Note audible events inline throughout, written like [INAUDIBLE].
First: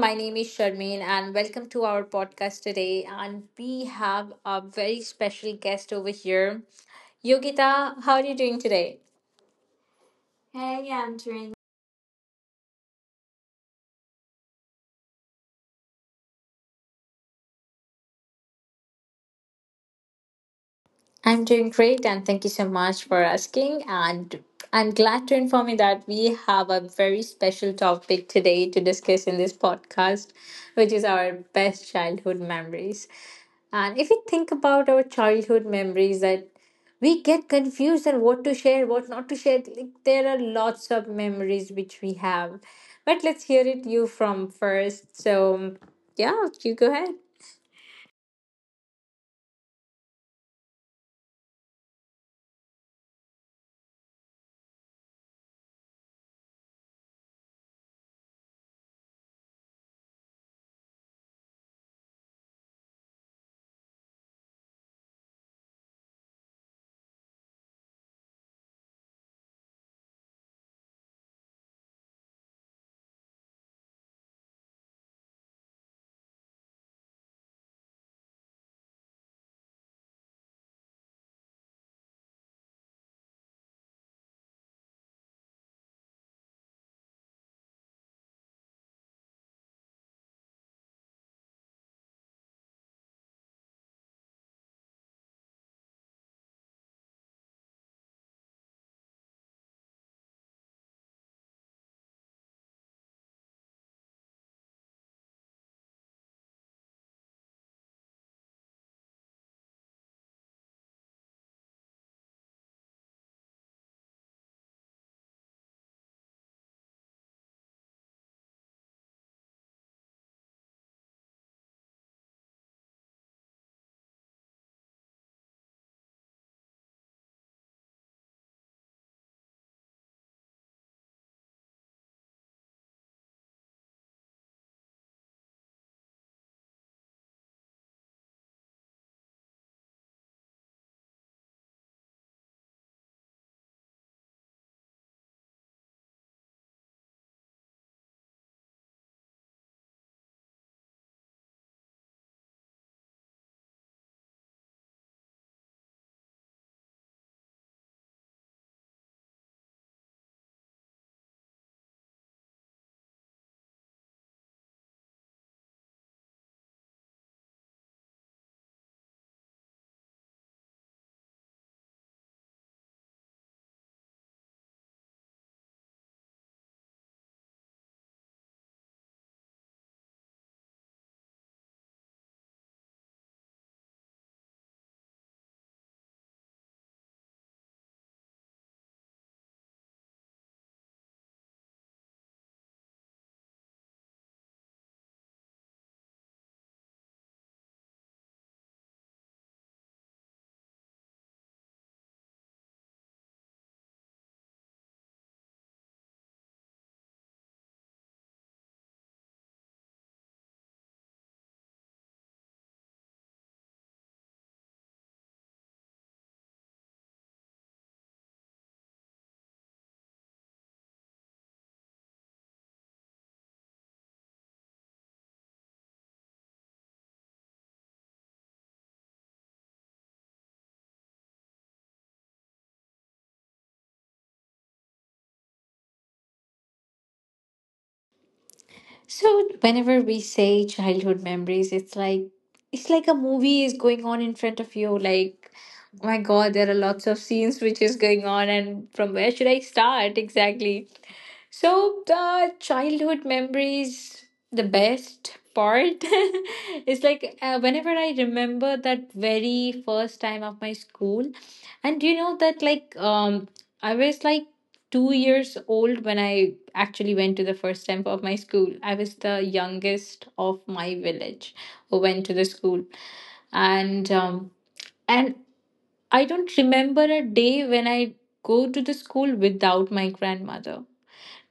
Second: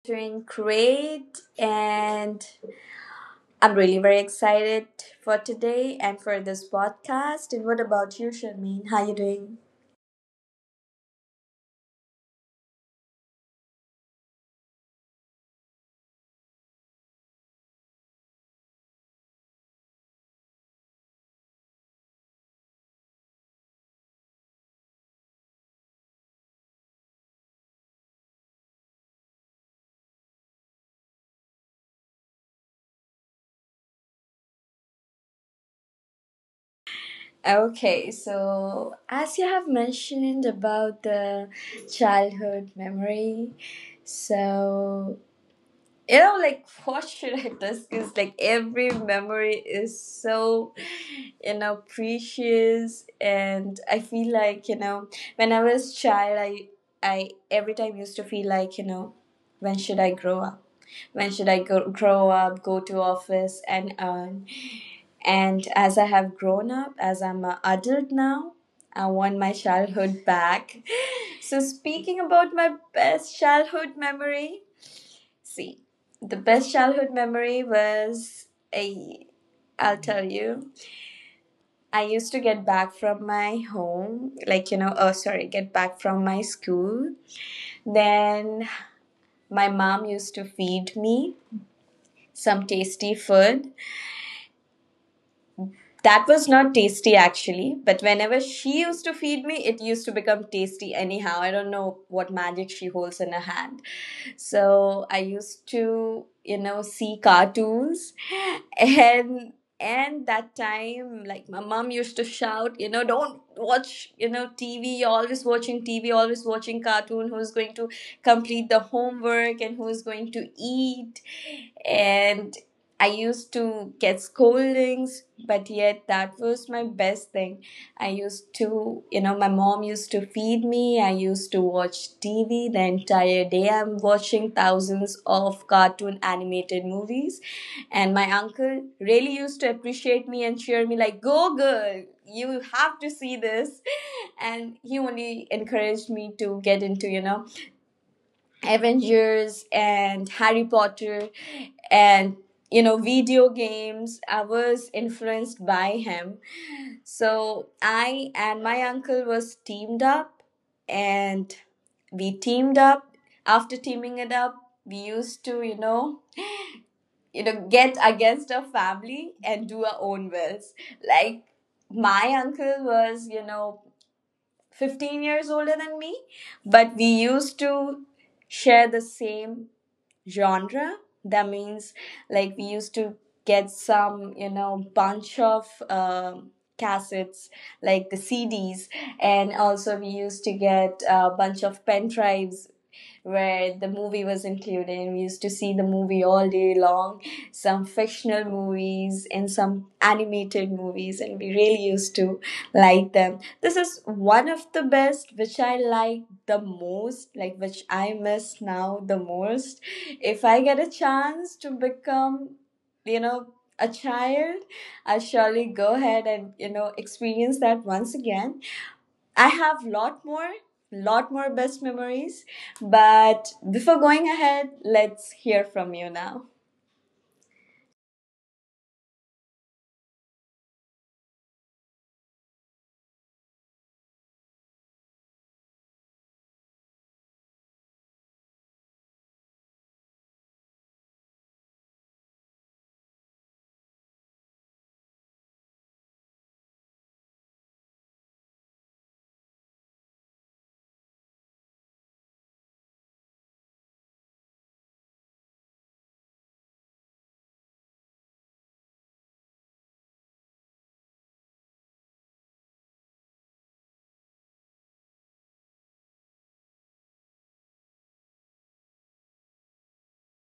My name is Sharmeen, and welcome to our podcast today. And we have a very special guest over here. Yogita, how are you doing today? Hey, Doing I'm doing. great, and I'm really very excited for today and for this podcast. And what about you, Sharmeen? How you doing? I'm doing great, and thank you so much for asking. And I'm glad to inform you that we have a very special topic today to discuss in this podcast, which is our best childhood memories. And if we think about our childhood memories, that we get confused on what to share, what not to share. Like, there are lots of memories which we have. But let's hear it you from first. So, yeah, you go ahead. Okay, so as you have mentioned about the childhood memory, so like [LAUGHS] what should I discuss? Like, every memory is so precious, and I feel like, when I was child, I every time used to feel like, when should I grow up, when should I grow up, go to office, and earn. And as I have grown up, as I'm an adult now, I want my childhood back. [LAUGHS] So, speaking about my best childhood memory, see, the best childhood memory was a. I'll tell you. I used to get back from my home, like, oh sorry, get back from my school. Then my mom used to feed me some tasty food. That was not tasty actually, but whenever she used to feed me, it used to become tasty anyhow. I don't know what magic she holds in her hand. So I used to, see cartoons. [LAUGHS] and and that time, like, my mom used to shout, don't watch, TV. You're always watching TV, always watching cartoon. Who's going to complete the homework and who's going to eat? And I used to get scoldings, but yet that was my best thing. I used to, my mom used to feed me. I used to watch TV the entire day. I'm watching thousands of cartoon animated movies. And my uncle really used to appreciate me and cheer me, like, go girl, you have to see this. And he only encouraged me to get into, Avengers and Harry Potter, and, video games. I was influenced by him. So, I and my uncle was teamed up, and we teamed up. After teaming it up, we used to, get against our family and do our own wills. Like, my uncle was, 15 years older than me, but we used to share the same genre. That means, like, we used to get some, bunch of cassettes, like the CDs, and also we used to get a bunch of pen drives where the movie was included, and we used to see the movie all day long, some fictional movies and some animated movies, and we really used to like them. This is one of the best, which I like the most, like, which I miss now the most. If I get a chance to become, you know a child, I'll surely go ahead and, experience that once again. I have lot more best memories. But before going ahead, let's hear from you now. So whenever we say childhood memories, it's like a movie is going on in front of you. Like, oh my God, there are lots of scenes which is going on, and from where should I start exactly? So the childhood memories, the best part [LAUGHS] is like whenever I remember that very first time of my school, and you know that like I was like 2 years old when I actually went to the first time of my school. I was the youngest of my village who went to the school, and um and I don't remember a day when I go to the school without my grandmother.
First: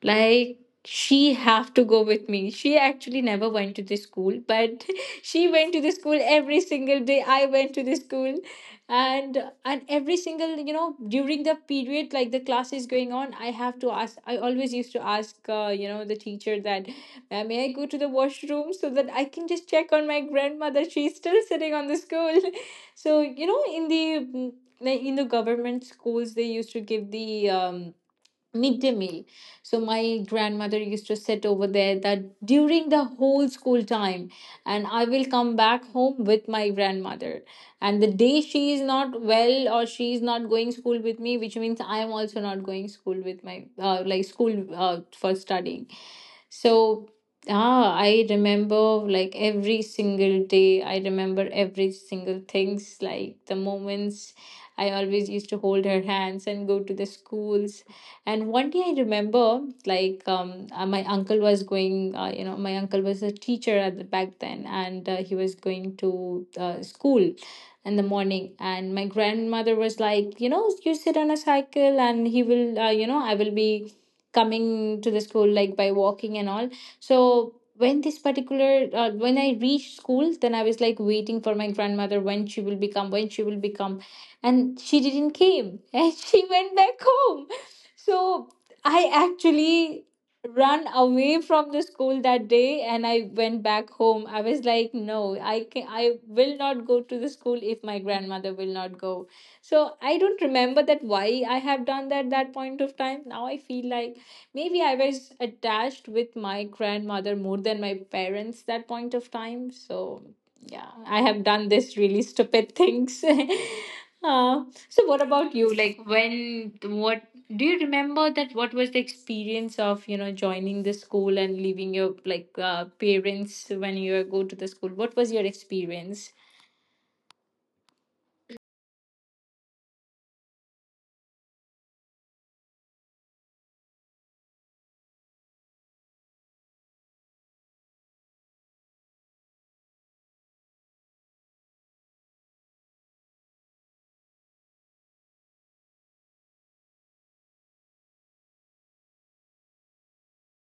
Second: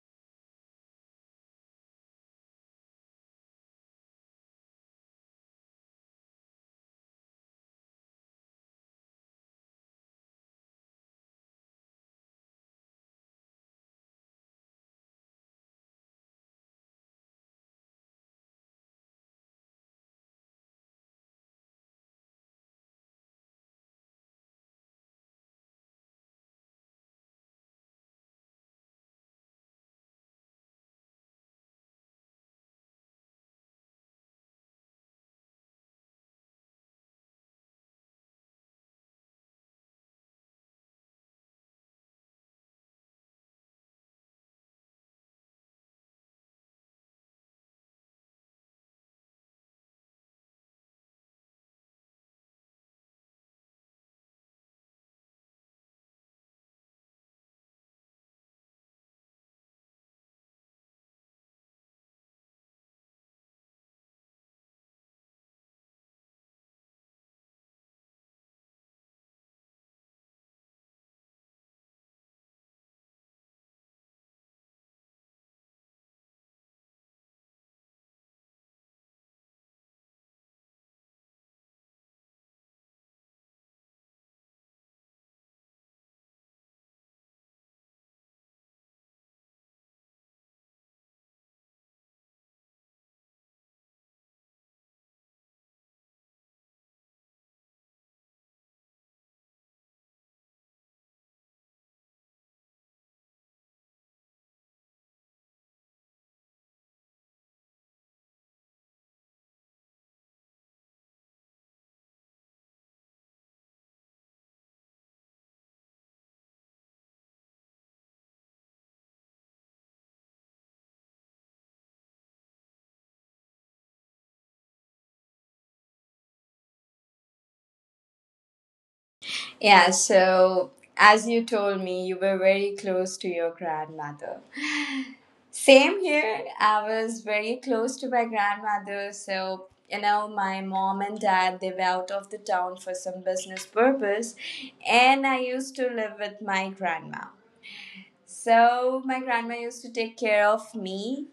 Like, she have to go with me. She actually never went to the school, but [LAUGHS] she went to the school every single day I went to the school. and and every single, you know, during the period, like the class is going on, I always used to ask you know, the teacher that, "Ma'am, may I go to the washroom so that I can just check on my grandmother? She's still sitting on the school." [LAUGHS] So, you know, in the like, in the government schools, they used to give the midday meal. So my grandmother used to sit over there that during the whole school time, and I will come back home with my grandmother. And the day she is not well or she is not going school with me, which means I am also not going school with my like school for studying. So I remember like every single day. I remember every single things like the moments. I always used to hold her hands and go to the schools. And one day I remember, like, my uncle was you know, my uncle was a teacher at the back then, and he was going to school in the morning. And my grandmother was like, you know, you sit on a cycle, and he will, you know, I will be coming to the school like by walking and all. So when this particular when I reached school, then I was like waiting for my grandmother when she will become, and she didn't came, [LAUGHS] and she went back home. So I actually ran away from the school that day and I went back home. I was like, no, I will not go to the school if my grandmother will not go. So I don't remember that why I have done that that point of time. Now I feel like maybe I was attached with my grandmother more than my parents that point of time. So yeah, I have done this really stupid things. [LAUGHS] uh, so what about you? Like, when what do you remember that what was the experience of, you know, joining the school and leaving your like parents when you go to the school? What was your experience? Yeah, so, as you told me, you were very close to your grandmother. Same here. I was very close to my grandmother. So, my mom and dad, they were out of the town for some business purpose. And I used to live with my grandma. So, my grandma used to take care of me.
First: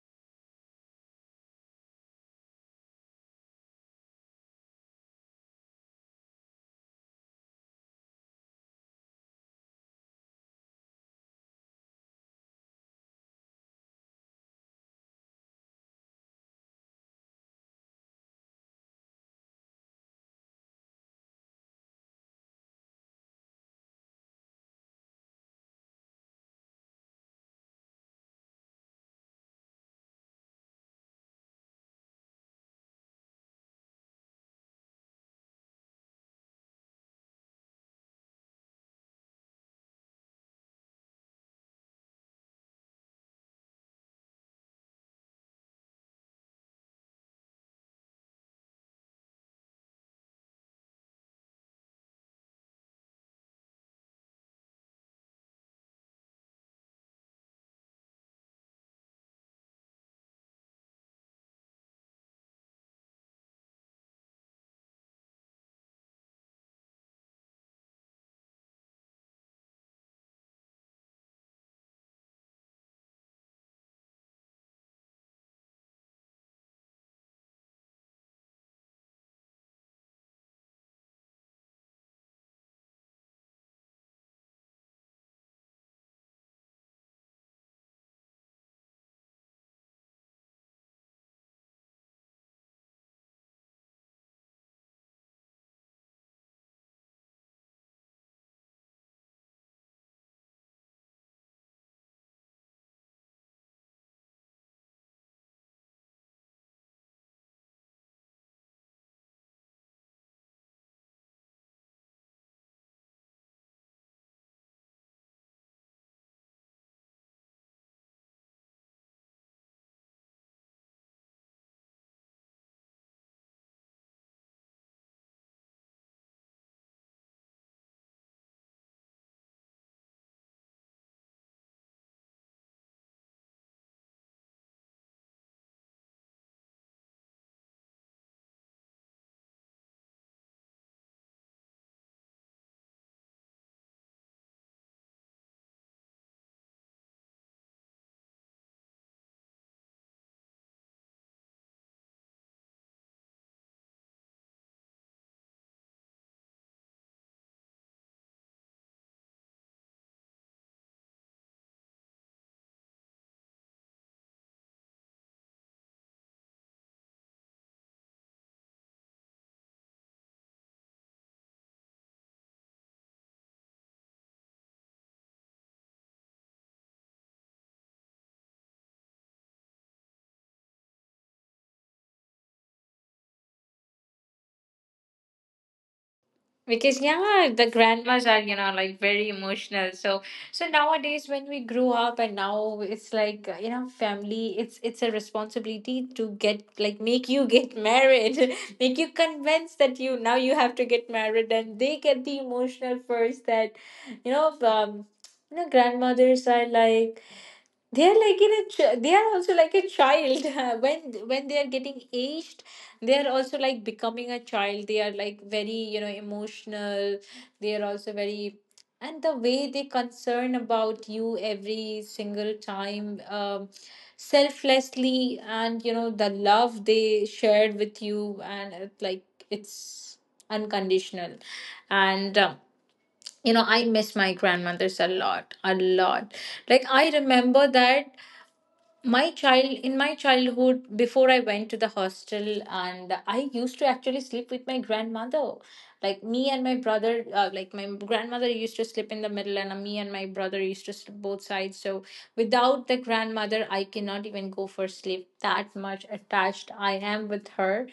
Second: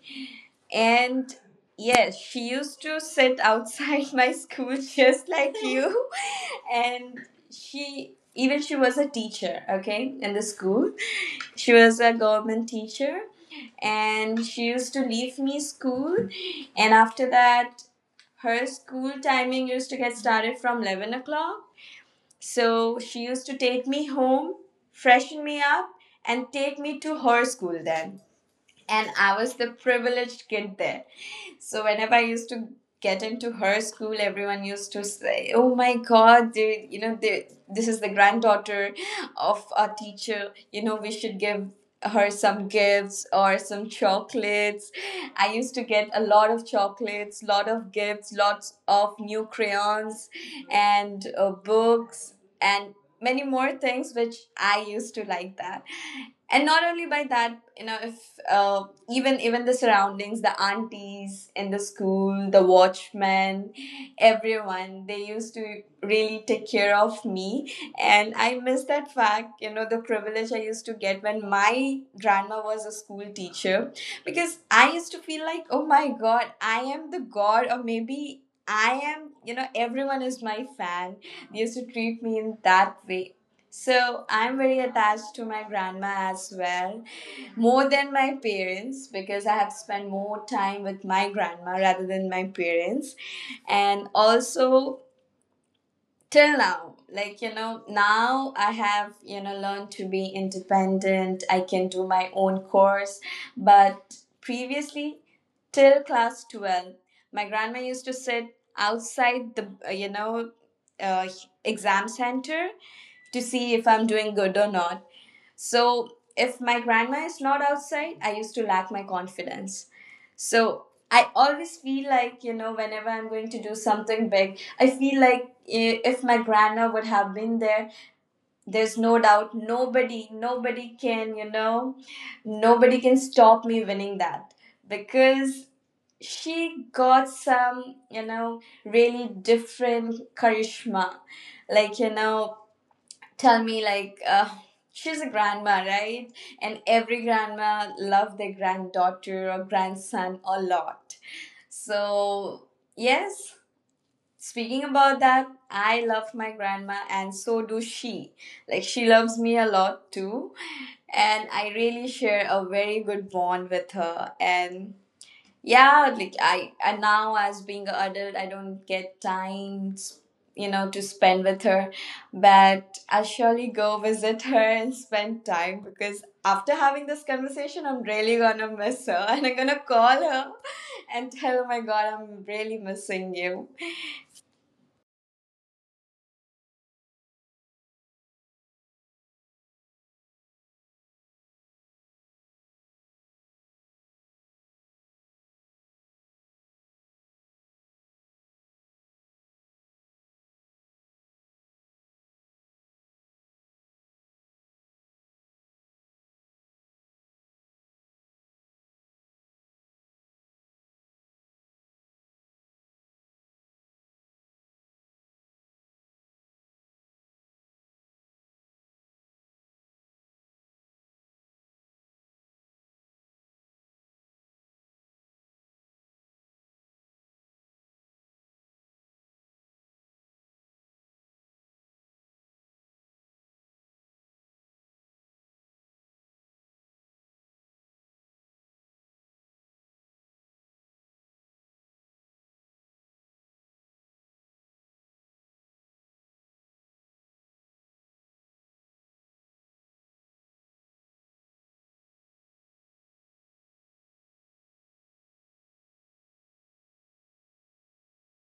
And yes, she used to sit outside [LAUGHS] my school, just like you. [LAUGHS] And even she was a teacher, okay, in the school. She was a government teacher. And she used to leave me school. And after that, her school timing used to get started from 11 o'clock. So, she used to take me home, freshen me up, and take me to her school then. And I was the privileged kid there. So, whenever I used to get into her school, everyone used to say, "Oh my God, they, you know, they, this is the granddaughter of our teacher. You know, we should give her some gifts or some chocolates." I used to get a lot of chocolates, lot of gifts, lots of new crayons, and books, and many more things which I used to like that. And not only by that, you know, if uh, even the surroundings, the aunties in the school, the watchmen, everyone. They used to really take care of me. And I miss that fact, the privilege I used to get when my grandma was a school teacher. Because I used to feel like, oh my God, I am the God, or maybe I am, everyone is my fan. They used to treat me in that way. So, I'm very attached to my grandma as well, more than my parents, because I have spent more time with my grandma rather than my parents. And also, till now, like, now I have, learned to be independent. I can do my own course, but previously, till class 12, my grandma used to sit outside the uh, exam center, to see if I'm doing good or not. So, if my grandma is not outside, I used to lack my confidence. So, I always feel like, whenever I'm going to do something big, I feel like, if my grandma would have been there, there's no doubt, nobody can stop me winning that, because she got some, really different charisma. Like, tell me, like, she's a grandma, right? And every grandma love their granddaughter or grandson a lot. So, yes, speaking about that, I love my grandma, and so do she. Like, she loves me a lot too. And I really share a very good bond with her. And yeah, like, I now, as being an adult, I don't get time, to spend with her. But I'll surely go visit her and spend time, because after having this conversation, I'm really gonna miss her. [LAUGHS] And I'm gonna call her and tell her, "Oh my God, I'm really missing you." Because yeah, the grandmas are, you know, like very emotional. So so nowadays when we grew up, and now it's like, you know, family, it's a responsibility to get like make you get married [LAUGHS] make you convinced that you now you have to get married, and they get the emotional first that, you know, you know, grandmothers are like, they are like in a they are also like a child. [LAUGHS] when when they are getting aged, they are also like becoming a child. They are like very, you know, emotional. They are also very, and the way they concern about you every single time, selflessly, and you know the love they shared with you, and it, like, it's unconditional. And you know, I miss my grandmothers a lot, a lot. Like, I remember that my child in my childhood, before I went to the hostel, and I used to actually sleep with my grandmother. Like, me and my brother, like, my grandmother used to sleep in the middle, and me and my brother used to sleep both sides. So without the grandmother, I cannot even go for sleep. That much attached I am with her.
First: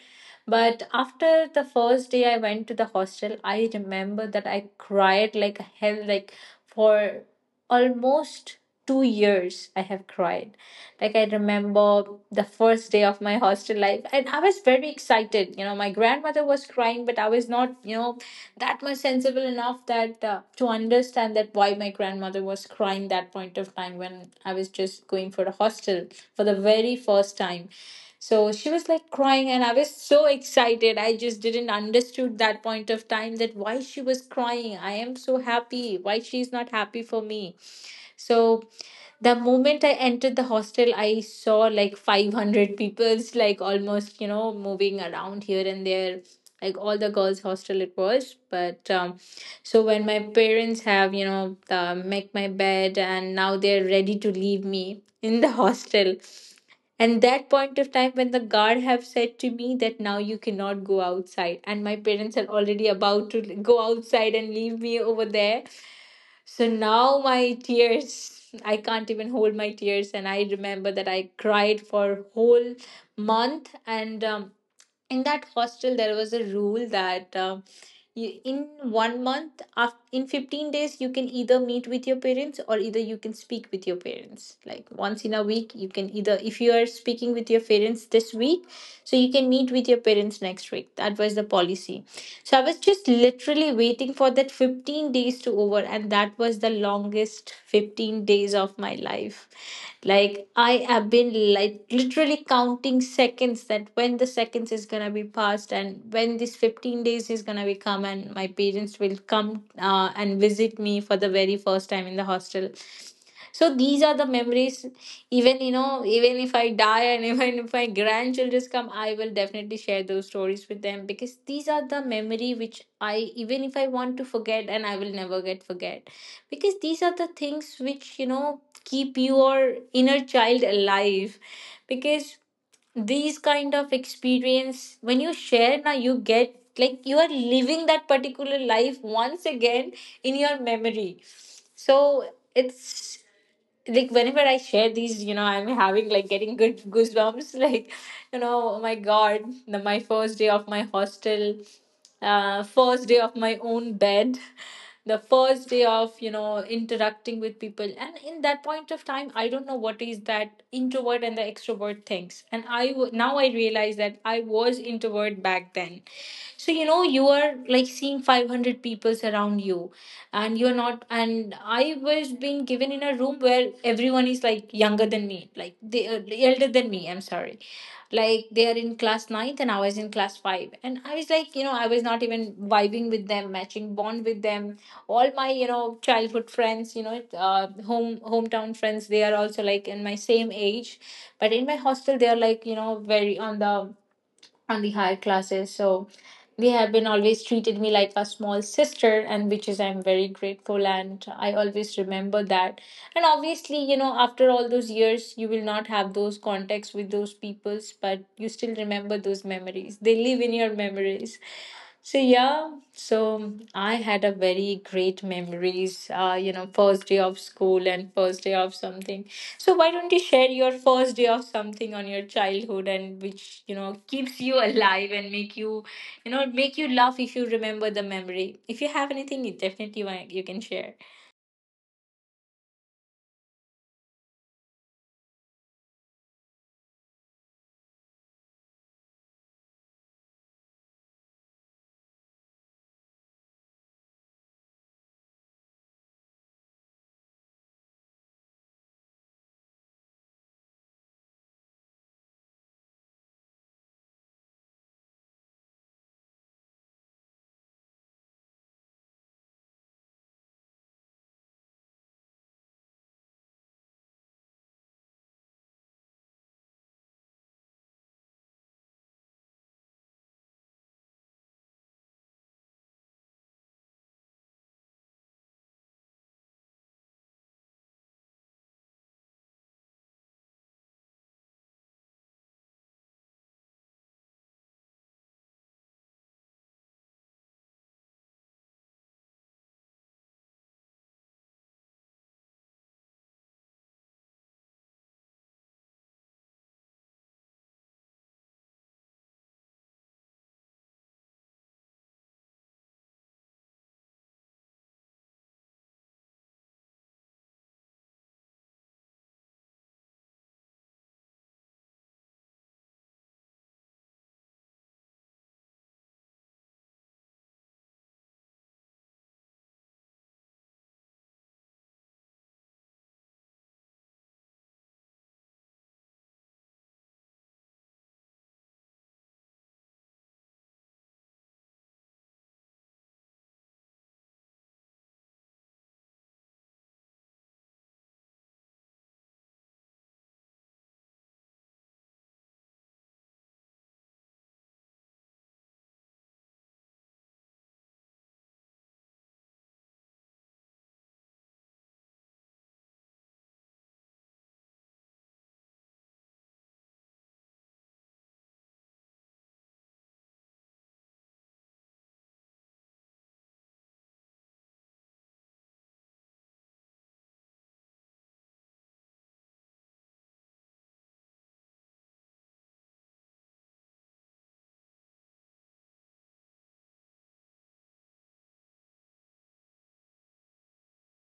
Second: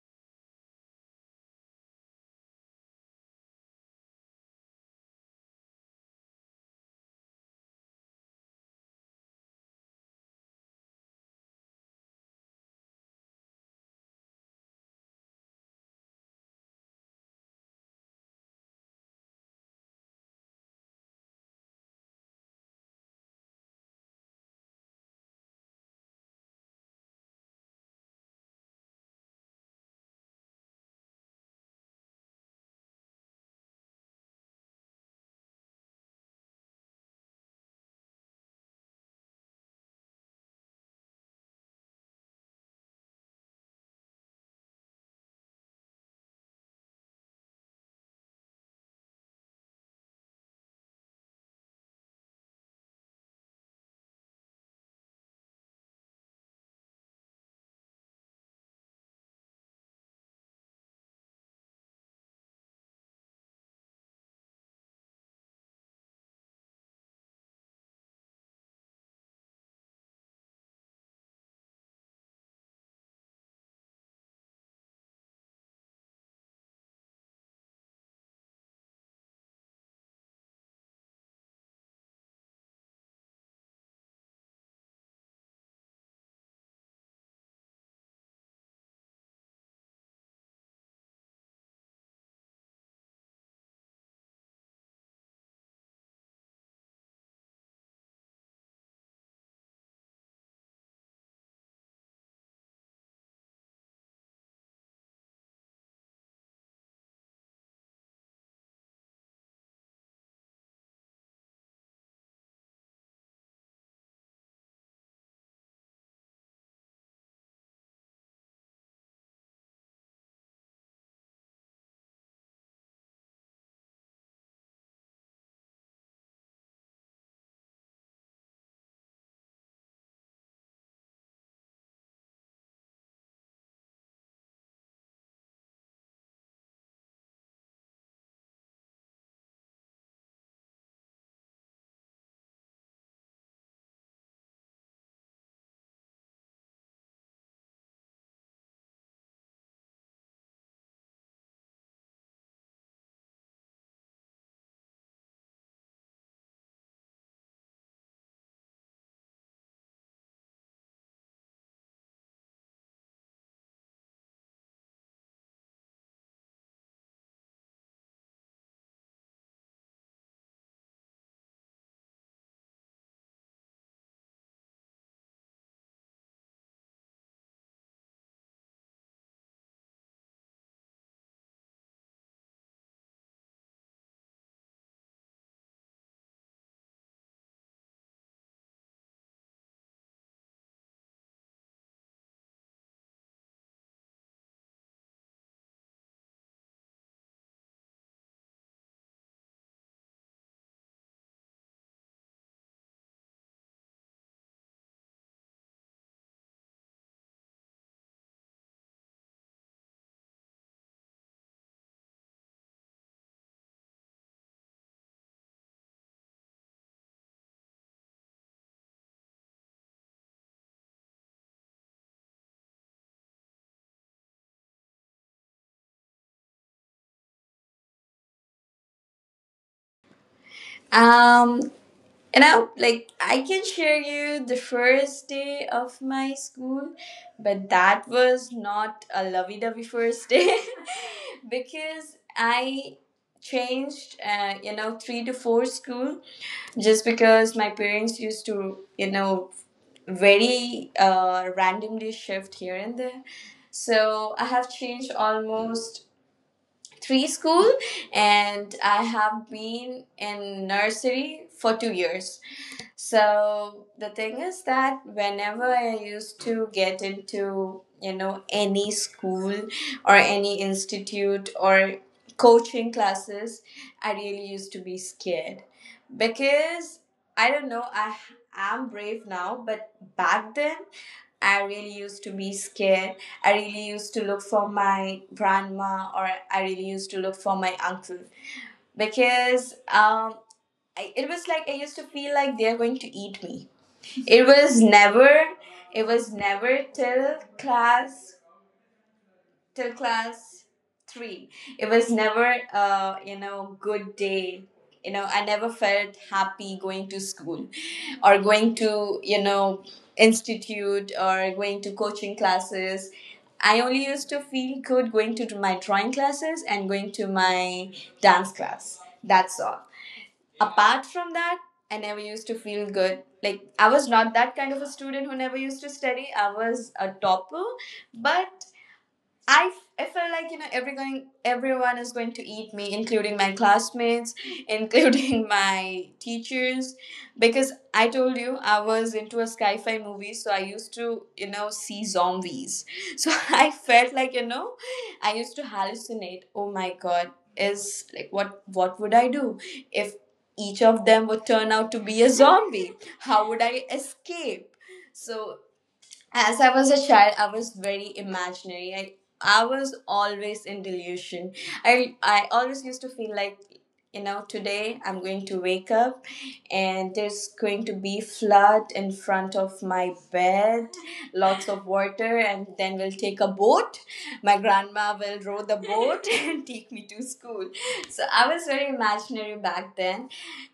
But after the first day I went to the hostel, I remember that I cried like hell, like for almost 2 years I have cried. Like, I remember the first day of my hostel life, and I was very excited. You know, my grandmother was crying, but I was not, you know, that much sensible enough that to understand that why my grandmother was crying that point of time when I was just going for the hostel for the very first time. So she was like crying, and I was so excited. I just didn't understood that point of time that why she was crying. I am so happy. Why she's not happy for me. So the moment I entered the hostel, I saw like 500 people's like almost, you know, moving around here and there, like all the girls' hostel it was. But so when my parents have, you know, make my bed, and now they're ready to leave me [LAUGHS] in the hostel. And that point of time when the guard have said to me that now you cannot go outside, and my parents are already about to go outside and leave me over there, so now my tears, [LAUGHS] I can't even hold my tears. And I remember that I cried for whole month. And in that hostel, there was a rule that you, in one month, af in 15 days, you can either meet with your parents or either you can speak with your parents. Like, once in a week, you can either, if you are speaking with your parents this week, so you can meet with your parents next week. That was the policy. So I was just literally waiting for that 15 days to over, and that was the longest 15 days of my life. Like, I have been like literally counting seconds that when the seconds is gonna be passed and when this 15 days is gonna be come and my parents will come and visit me for the very first time in the hostel. So these are the memories, even you know, even if I die, and [LAUGHS] even if my grandchildren come, I will definitely share those stories with them, because these are the memory which I, even if I want to forget, and I will never get forget, because these are the things which, you know, keep your inner child alive. Because these kind of experience, when you share now, you get like you are living that particular life once again in your memory. So it's like, whenever I share these, you know, I'm having like getting good goosebumps. [LAUGHS] Like, you know, oh my God, my first day of my hostel, first day of my own bed, [LAUGHS] the first day of, you know, interacting with people. And in that point of time, I don't know what is that introvert and the extrovert things, and now I realize that I was introvert back then. So you know, you are like seeing 500 people around you, and you're not and I was being given in a room where everyone is like younger than me, like they, elder than me, I'm sorry. Like, they are in class ninth, and I was in class 5, and I was like, you know, I was not even vibing with them, matching bond with them. All my, you know, childhood friends, you know, home hometown friends, they are also like in my same age. But in my hostel, they are like, you know, very on the higher classes. So they have been always treated me like a small sister, and which is I'm very grateful, and I always remember that. And obviously, you know, after all those years you will not have those contacts with those peoples, but you still remember those memories. They live in your memories. So yeah, so I had a very great memories, first day of school and first day of something. So why don't you share your first day of something on your childhood, and which you know keeps you alive and make you you know make you laugh if you remember the memory. If you have anything, you definitely want, you can share. um And I, like, I can share you the first day of my school, but that was not a lovey-dovey first day. [LAUGHS] Because I changed 3 to 4 school, just because my parents used to, very randomly shift here and there. So, I have changed almost three school, and I have been in nursery for 2 years. So, the thing is that whenever I used to get into, any school or any institute or coaching classes, I really used to be scared. Because I don't know, I am brave now, but back then I really used to be scared. I really used to look for my grandma, or I really used to look for my uncle, because it was like I used to feel like they're going to eat me. It was never, it was never till class three. It was never, good day. You know, I never felt happy going to school, or going to, institute, or going to coaching classes. I only used to feel good going to my drawing classes and going to my dance class. That's all. Apart from that, I never used to feel good, like, I was not that kind of a student who never used to study. I was a topper. But I, I feel like, everyone is going to eat me, including my classmates, [LAUGHS] including my teachers, because I told you I was into a sci-fi movie, so I used to, see zombies. So, [LAUGHS] I felt like, I used to hallucinate. Oh my God, is like, what would I do if each of them would turn out to be a zombie? How would I escape? So, as I was a child, I was very imaginary. I was always in delusion. I always used to feel like, today I'm going to wake up, and there's going to be flood in front of my bed, lots of water, and then we'll take a boat. My grandma will row the boat [LAUGHS] and take me to school. So, I was very imaginary back then.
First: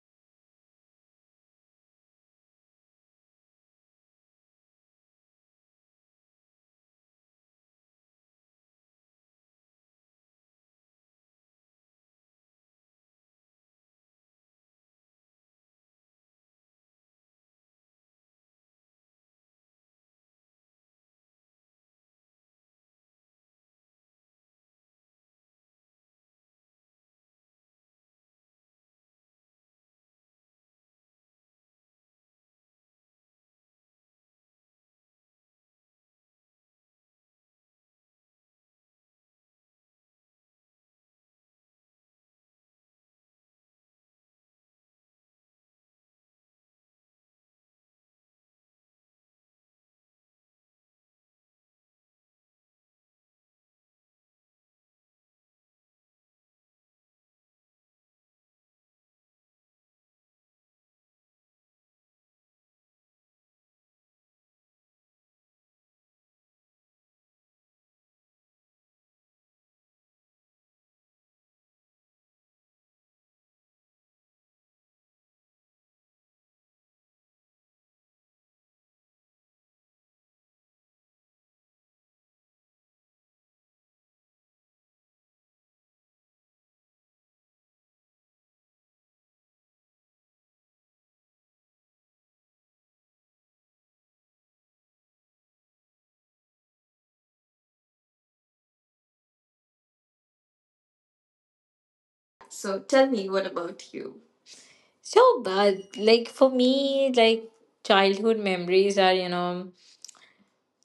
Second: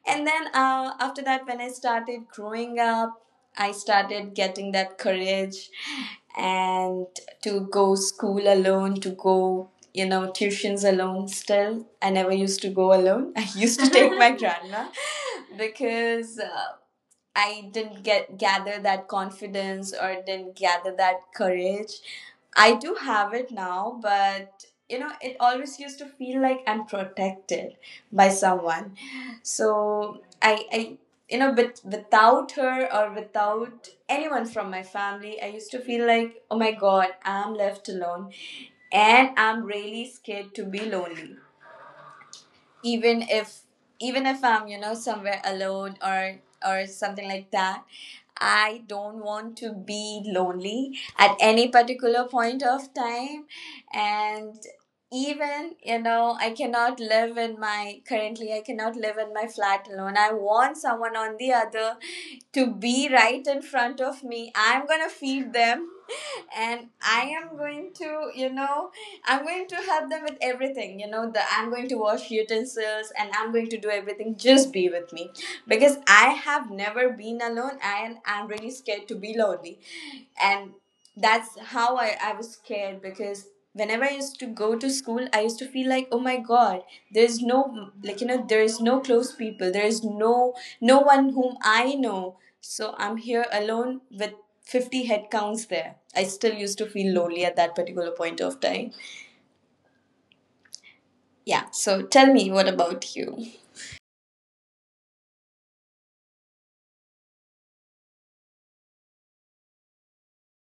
And then after that, when I started growing up, I started getting that courage, and to go school alone, to go, tuitions alone. Still, I never used to go alone. [LAUGHS] I used to take my [LAUGHS] grandma, because I didn't get gather that confidence, or didn't gather that courage. I do have it now, but, it always used to feel like I'm protected by someone. So I but without her or without anyone from my family, I used to feel like, oh my god, I'm left alone, and I'm really scared to be lonely even if even if I'm somewhere alone or something like that. I don't want to be lonely at any particular point of time. And even I cannot live in my currently I cannot live in my flat alone. I want someone on the other to be right in front of me. I'm going to feed them [LAUGHS] and I am going to I'm going to help them with everything. You know the I'm going to wash utensils and I'm going to do everything, just be with me, because I have never been alone and I'm really scared to be lonely. And that's how I was scared, because whenever I used to go to school, I used to feel like, oh my God, there's no, like, you know, there is no close people. There is no one whom I know. So I'm here alone with 50 head counts there. I still used to feel lonely at that particular point of time. Yeah. So tell me, So what tell me, about what you? about you? So, but like for me, like childhood memories are,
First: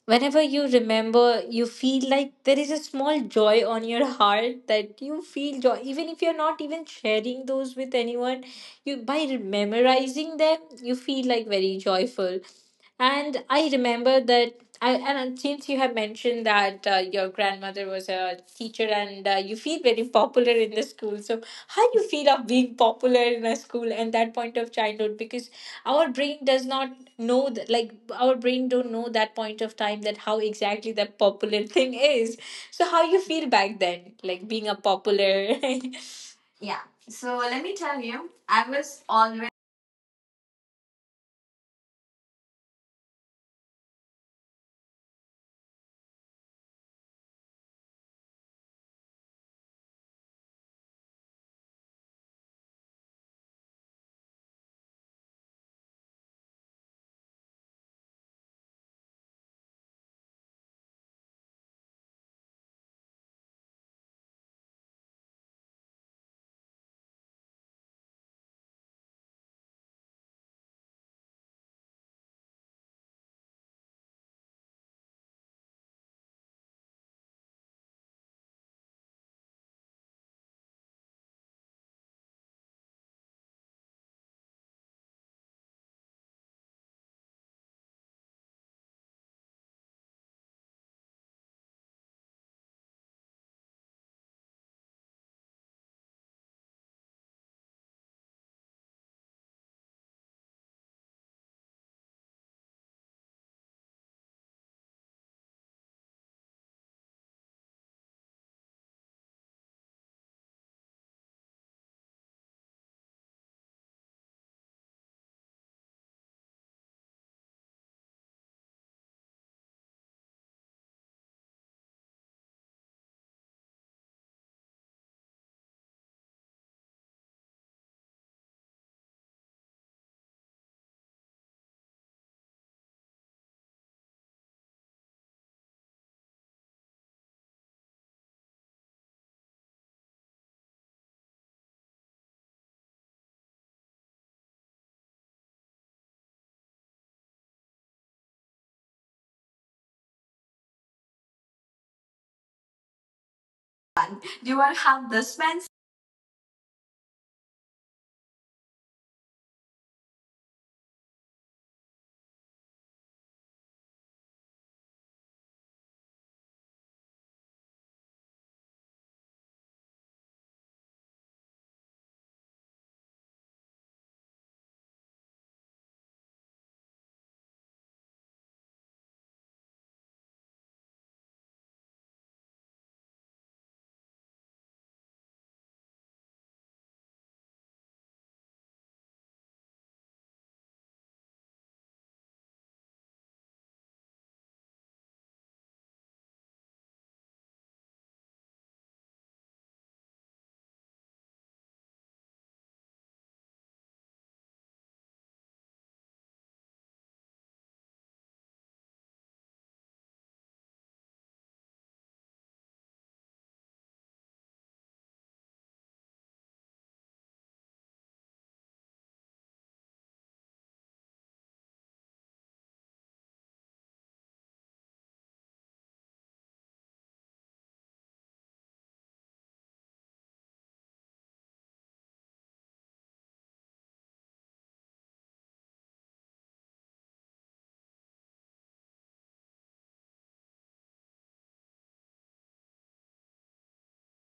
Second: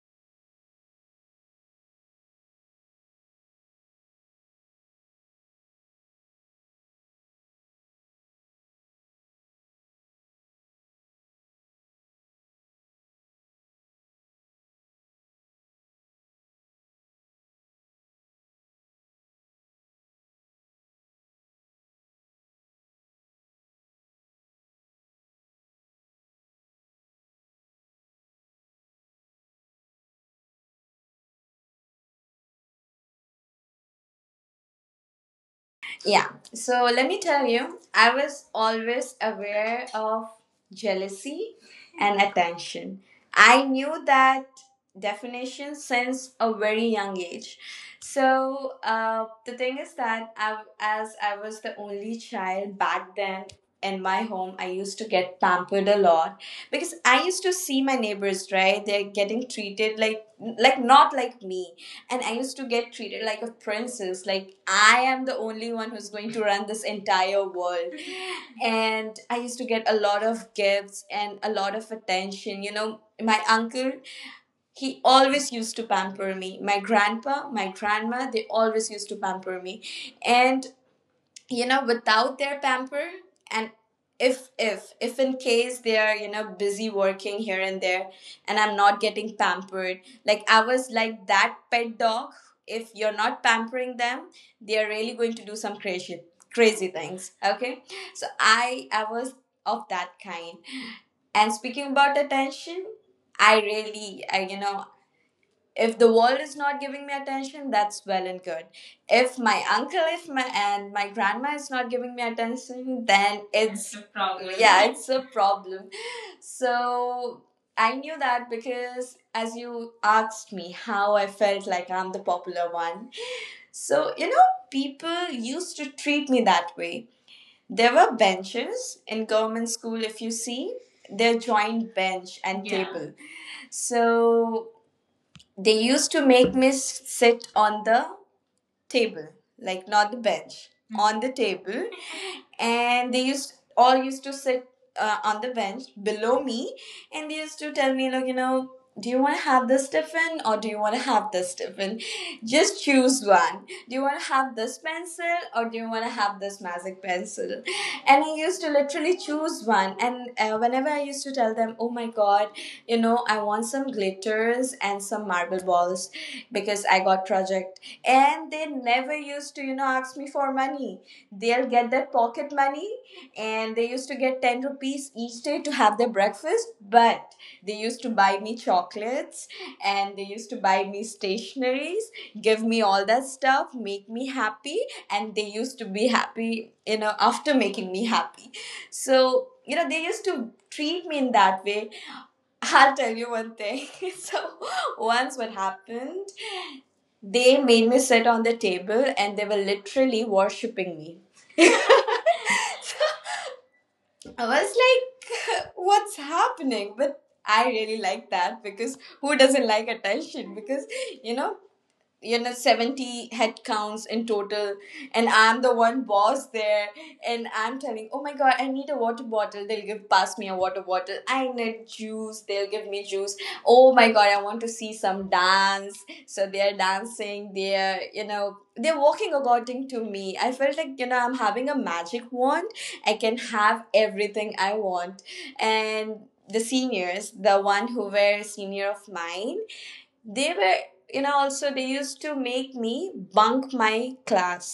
whenever you remember you feel like there is a small joy on your heart, that you feel joy even if you're not even sharing those with anyone. You, by memorizing them, you feel like very joyful, and I remember that. And since you have mentioned that your grandmother was a teacher, and you feel very popular in the school, so how you feel of being popular in a school and that point of childhood, because our brain does not know that, like our brain don't know that point of time that how exactly that popular [LAUGHS] thing is. So how you feel back then, like being a popular? [LAUGHS] Yeah. So Yeah. let me tell So you, let me I tell was you, I always was always aware of jealousy and attention. I knew that definition since a very young age. So the thing is that I, as I was the only child back then, in my home I used to get pampered a lot, because I used to see my neighbors, right? They're getting treated like not like me, and I used to get treated like a princess, like I am the only one who's going to run this entire world. And I used to get a lot of gifts and a lot of attention. You know, my uncle, he always used to pamper me, my grandpa, my grandma, they always used to pamper me. And you know, without their pamper, and if in case they are, you know, busy working here and there, and I'm not getting pampered, like I was like that pet dog, if you're not pampering them, they are really going to do some crazy crazy things, okay? So I was of that kind. And speaking about attention, I really I you know, if the world is not giving me attention, that's well and good. If my uncle, if my and my grandma is not giving me attention, then [LAUGHS] it's a problem. Yeah, it's a problem. So I knew that, because as you asked me how I felt like I'm the popular one, so you know, people used to treat me that way. There were benches in government school, if you see, they're joined bench and, yeah, table. So they used to make me sit on the table, like not the bench, on the table, and they used all used to sit on the bench below me, and they used to tell me, look, you know, do you want to have this Tiffin or do you want to have this Tiffin? Just choose one. Do you want to have one. this Do you want to pencil have or this do you want fancy? to have this magic pencil? And I used to literally choose one. And whenever I used to tell them, oh my god, you know, I want some glitters and some marble balls because I got project, and they never used to, you know, ask me for money, they'll get their pocket money. And they used to get 10 rupees each day to have their breakfast, but they used to buy me chocolates and they used to buy me stationaries, give me all that stuff, make me happy, and they used to be happy, you know, after making me happy. So, you know, they used to treat me in that way. I'll tell you one thing. [LAUGHS] So, once what happened, they made me sit on the table and they were literally worshipping me. [LAUGHS] I was like, [LAUGHS] what's happening? But I really like that, because who doesn't like attention? Because, you know, you know, 70 headcounts in total, and I'm the one boss there, and I'm telling, oh my god, I need a water bottle, they'll give pass me a water bottle, I need juice, they'll give me juice, oh my god, I want to see some dance, so they're dancing, they're, you know, they're walking according to me. I felt like, you know, I'm having a magic wand, I can have everything I want. And the seniors, the one who were senior of mine, they were, you know, also they used to make me bunk my class.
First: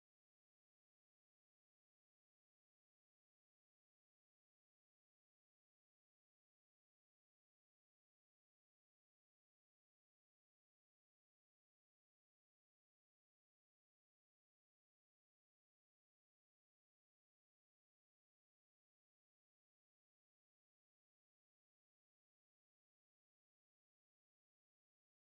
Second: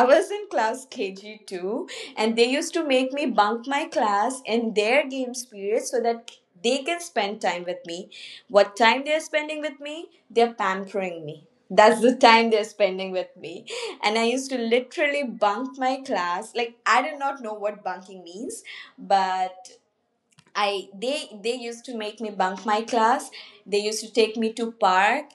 I was in class KG2, and they used to make me bunk my class in their games period so that they can spend time with me. What time they're spending with me, they're pampering me, that's the time they're spending with me. And I used to literally bunk my class, like I did not know what bunking means, but I they used to make me bunk my class. They used to take me to park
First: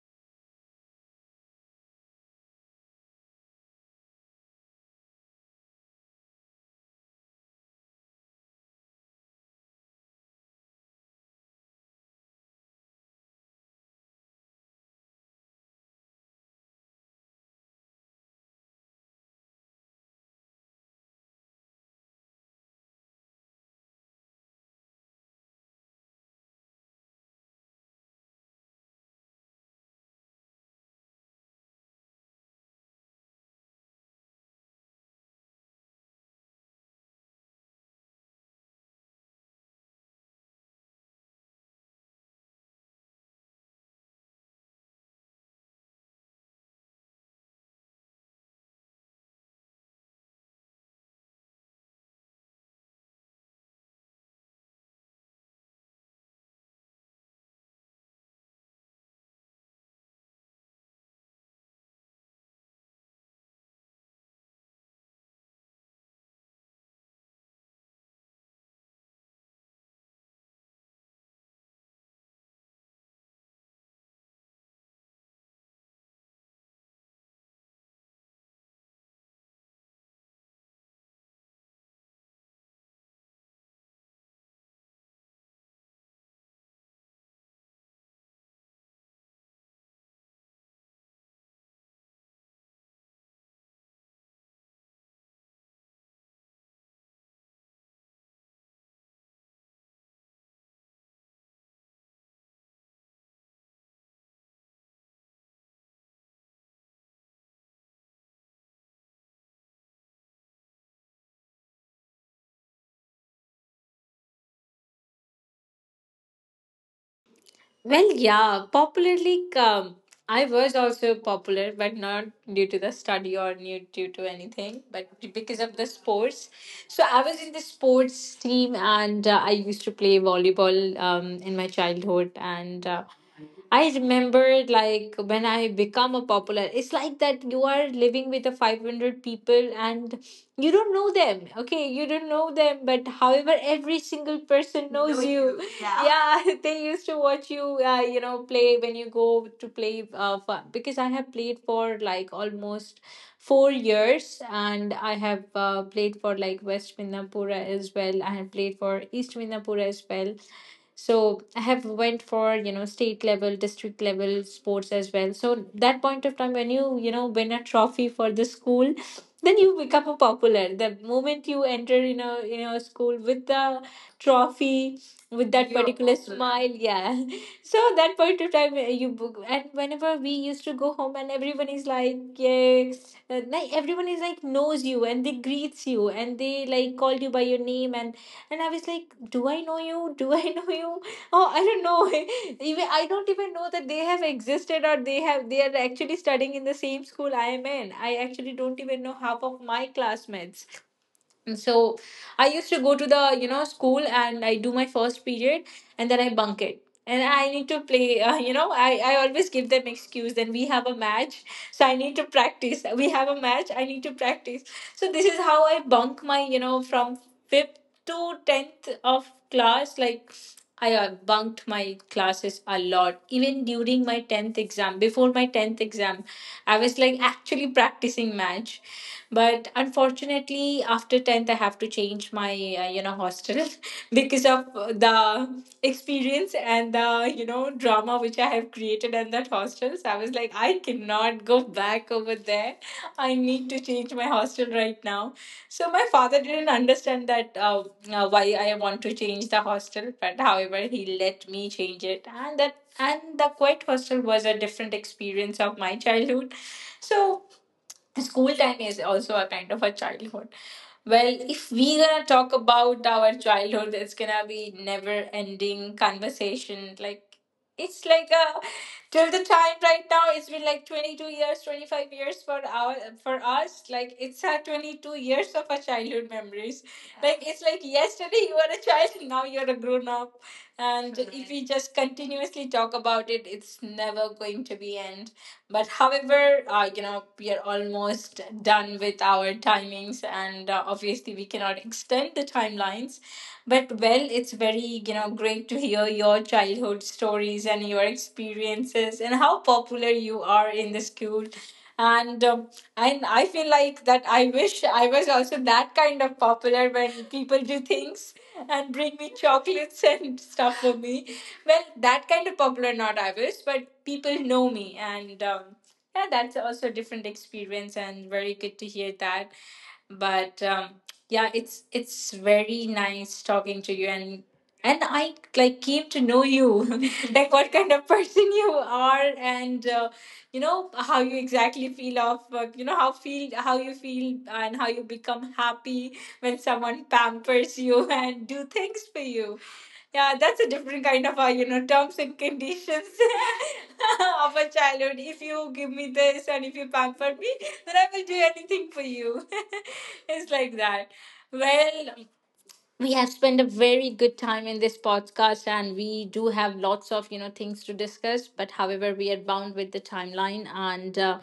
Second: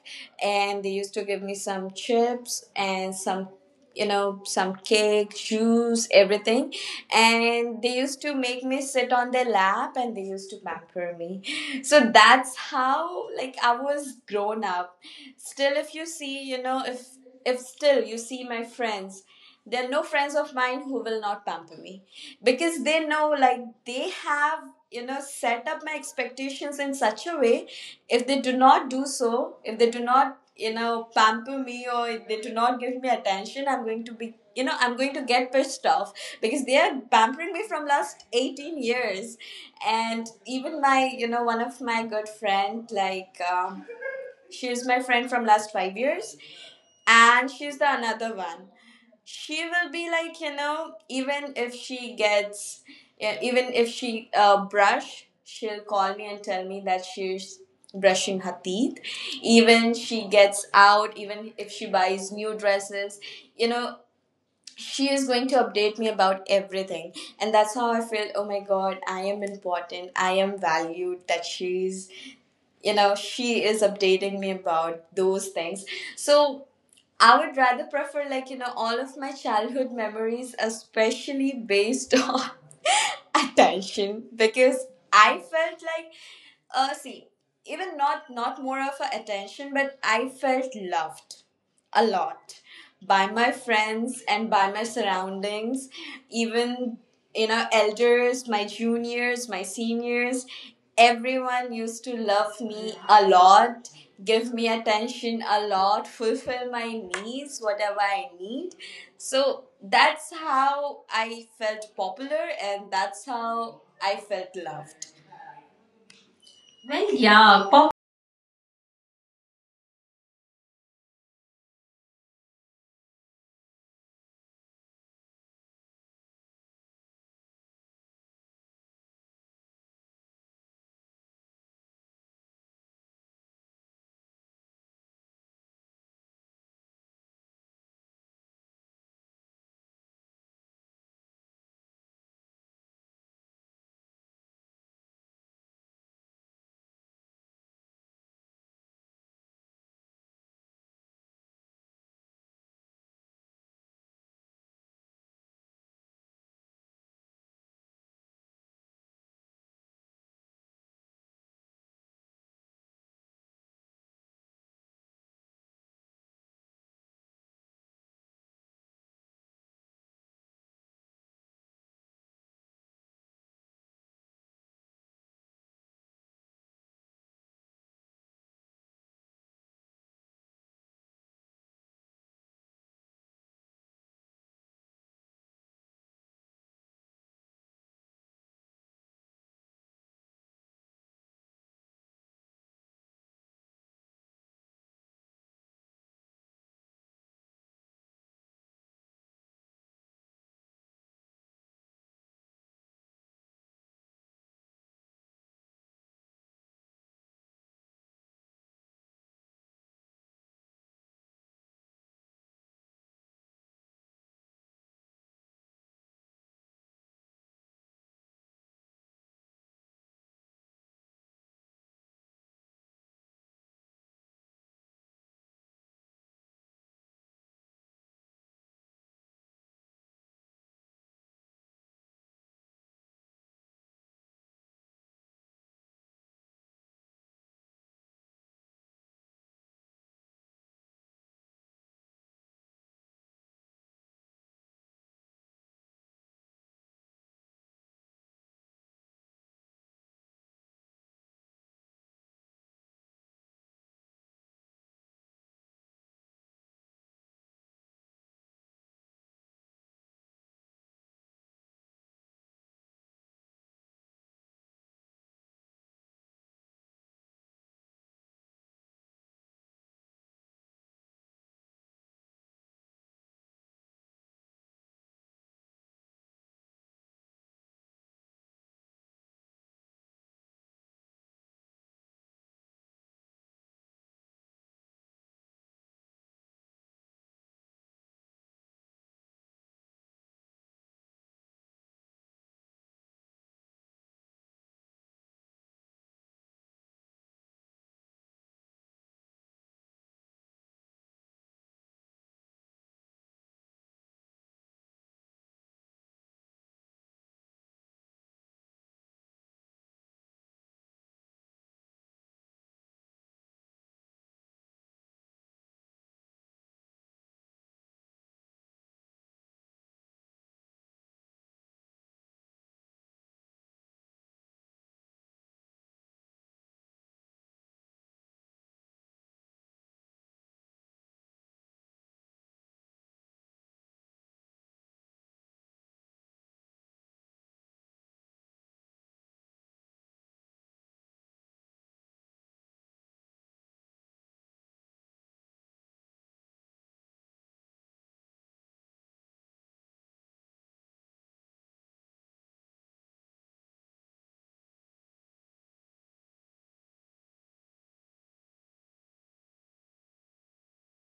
and they used to give me some chips and some, you know, some cake, juice, everything. And they used to make me sit on their lap and they used to pamper me. So that's how like I was grown up. Still if you see, you know, if still you see my friends, there are no friends of mine who will not pamper me, because they know like they have, you know, set up my expectations in such a way. If they do not do so, if they do not, you know, pamper me, or if they do not give me attention, I'm going to be, you know, I'm going to get pissed off, because they are pampering me from last 18 years. And even my, you know, one of my good friend, like she's my friend from last 5 years, and she's the another one. She will be like, you know, even if she gets, yeah, even if she brush, she'll call me and tell me that she's brushing her teeth. Even she gets out, even if she buys new dresses, you know, she is going to update me about everything. And that's how I feel, oh my god, I am important, I am valued, that she's, you know, she is updating me about those things. So I would rather prefer, like, you know, all of my childhood memories, especially based [LAUGHS] on attention, because I felt like see, even not more of a attention, but I felt loved a lot by my friends and by my surroundings, even, you know, elders, my juniors, my seniors. Everyone used to love me a lot, give me attention a lot, fulfill my needs, whatever I need. So that's how I felt popular, and that's how I felt loved. Well, yeah, pop Well, yeah, popularly, I was also popular, but not due to the study or new due to anything, but because of the sports. So I was in the sports team, and I used to play volleyball, um, in my childhood. And I remember like when I become a popular, it's like that you are living with a 500 people and you don't know them. Okay, you don't know them, but however, every single person knows. Know you. You. Yeah. Yeah, [LAUGHS] they used to watch you, play when you go to play for, because I have played for like almost 4 years, and I have played for like West Minnapura as well. I have played for East Minnapura as well. So I have went for, you know, state level, district level sports as well. So that point of time when you know win a trophy for the school, then you become a popular the moment you enter in a, you know, school with the trophy, with that you're particular popular smile. Yeah. [LAUGHS] So that point of time you book, and whenever we used to go home and everyone is like, yeah, like everyone is like knows you and they greets you and they like call you by your name. And I was like, do I know you? Do I know you? [LAUGHS] Oh, I don't know. [LAUGHS] Even I don't even know that they have existed or they have, they are actually studying in the same school I am in. I actually don't even know half of my classmates. Mm. So I used to go to the, you know, school, and I do my first period, and then I bunk it. And I need to play, [LAUGHS] I always give them excuse. Then we have a match, so I need to practice. We have a match, I need to practice. So this is how I bunk my, from fifth to tenth of class. Like I bunked my classes a lot. Even during my tenth exam, before my tenth exam, I was like actually practicing match, but unfortunately after 10th I have to change my hostel [LAUGHS] because of the experience and the, you know, drama which I have created in that hostel. So I was like, I cannot go back over there. I need to change my hostel right now. So my father didn't understand that, why I want to change the hostel, but however he let me change it. And that, and the quiet hostel was a different experience of my childhood. So the school time is also a kind of a childhood. Well, if we gonna talk about our childhood, it's gonna be never ending conversation. Like it's like a, till the time right now, it's been like 22 years, 25 years for our, for us, like it's our 22 years of our childhood memories. Like it's like yesterday you were a child, [LAUGHS] now you're a grown up. And if we just continuously talk about it, it's never going to be end. But however, you know, we are almost done with our timings, and obviously we cannot extend the timelines. But well, it's very, you know, great to hear your childhood stories and your experiences and how popular you are in the school. And I feel like that I wish I was also that kind of popular when people do things and bring me chocolates [LAUGHS] and stuff for me. Well, that kind of popular, not I wish, but people know me. And yeah, that's also a different experience and very good to hear that. But yeah, it's very nice talking to you. And I like came to know you [LAUGHS] like what kind of person you are. And how you exactly feel of, how feel how you feel and how you become happy when someone pampers you [LAUGHS] and do things for you. Yeah, that's a different kind of terms and conditions [LAUGHS] of a childhood. If you give me this and if you pamper me, then I will do anything for you. [LAUGHS] [LAUGHS] It's like that. Well, we have spent a very good time in this podcast, and we do have lots of, you know, things to discuss, but however, we are bound with the timeline, and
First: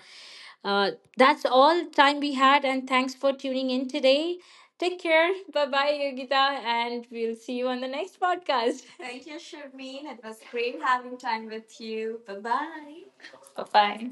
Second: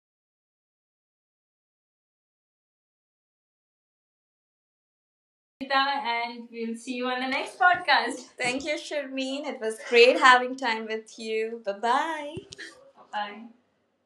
uh, that's all time we had. And thanks for tuning in today. Take care. Bye-bye, Yogita, and we'll see and you on the we'll see next you on the next podcast. Thank you, podcast. Thank you, Sharmeen. It was Sharmeen. It great was having great time having with time you. with Bye you. bye. Bye-bye. Bye. Bye-bye.